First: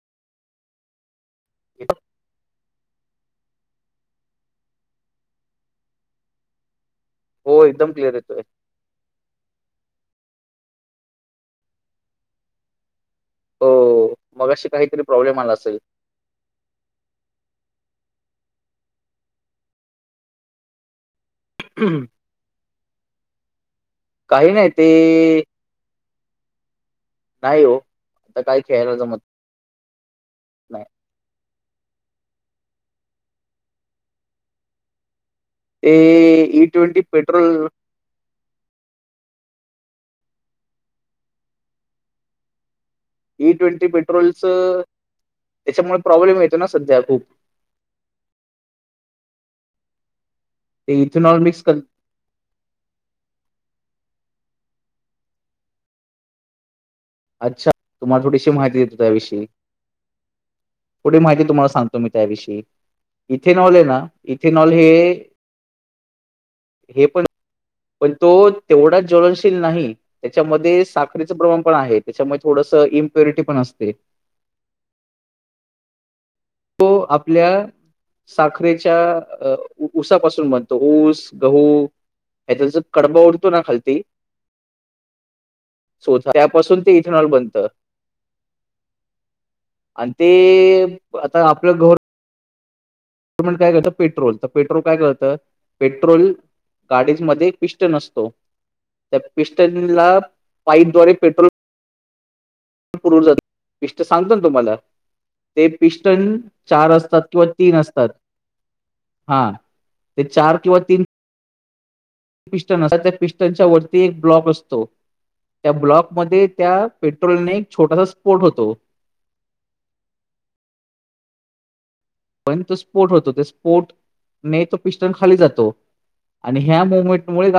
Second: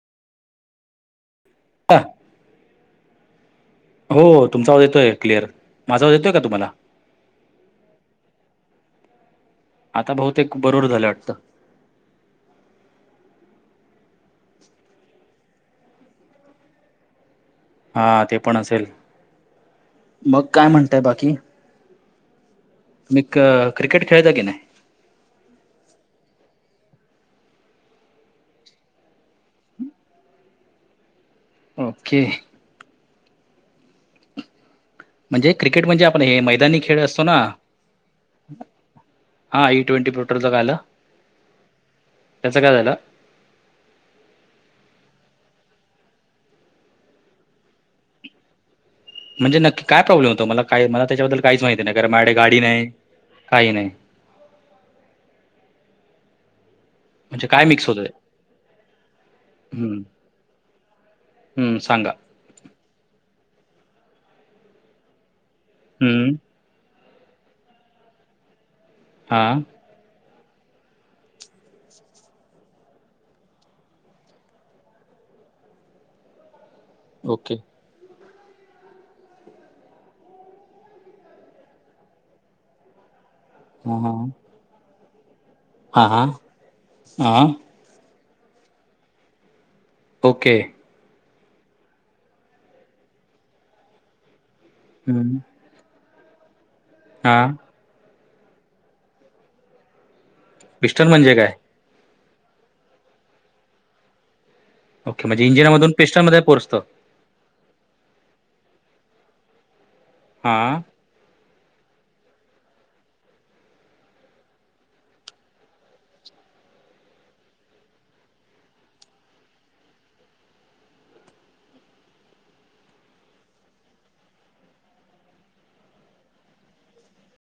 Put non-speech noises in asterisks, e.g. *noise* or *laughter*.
अ हो तुमचा आवाज येतो क्लअर माझा आवाज येतोय का तुम्हाला *unintelligible* हो एकदम क्लिअर येतोय आता बहुते बरोबर झालं वाटतं मग अशी काहीतरी प्रॉब्लेम आला असेल हा ते पण असेल मग काय म्हणताय बाकी *unintelligible* हम ह मी क्रिकेट खेळ दगे नाही ते नाही हो आता काय खेळायलाच मत ओके म्हणजे क्रिकेट ते म्हणजे आपण हे ई मैदानी ट्वेंटी खेळ असतो ना पेट्रोल *unintelligible* हा इई ट्वेंटी प्रोट का आलं त्याच काय झालं *unintelligible* ई ट्वेंटी पेट्रोलच त्याच्यामुळे प्रॉब्लेम येतं ना सध्या खूप *unintelligible* म्हणजे नक्की काय प्रॉब्लेम होतो मला काय ते मला त्याच्याबद्दल इथेनॉल मिक्स काहीच कर माहिती नाही कार माडे गाडी नाही काही नाही म्हणजे काय अच्छा मिक्स होतंय तुम्हाला थोडीशी माहिती देतो त्याविषयी *unintelligible* हम्म पुढ माहितीुम्हाला हम्म सांगतो मी सांगा त्याविषयी इथेनॉल आहे ना इथेनॉल हे हम्म हे पण पण तो तेवढाच हा ज्वलनशील नाही *unintelligible* त्याच्यामध्ये साखरीचं प्रमाण पण आहे त्याच्यामध्ये थोडसं इम्प्युरिटी पण असते *unintelligible* तो आपल्या ओके साखरेच्या ऊसापासून म्हणतो ऊस गहू *unintelligible* ह त कडबा उडतो ना हा खालती हा हा ध हा त्यापासून ते इथेनॉल हा बनत *unintelligible* आणि ते ओके आता आपलं घर कायत पेट्रोल तर पेट्रोल काय करत हम्म पेट्रोल गाडी हा पिस्टन *unintelligible* े पे म्हणजे काय *unintelligible* पिष्ट सांगत ना तुम्हाला ओके म्हणजे ते इंजिनामधून पिष्ट पिस्टनमध्ये पोहोचतं चार असतात किंवा *unintelligible* तन असतात हा ते चार हां किंवा तीन *unintelligible* पिस्टन असात त्या पिस्टनच्या वरती एक ब्लॉक असतो त्या ब्लॉकमध्येध्ये त्या पेट्रोलने एक छोटासा स्पोट होतो *unintelligible* पण तो स्पोट होतो त्या स्फोटने तो पिस्टल खाली जातो *unintelligible* आणि ह्या मोवमेंटमुळे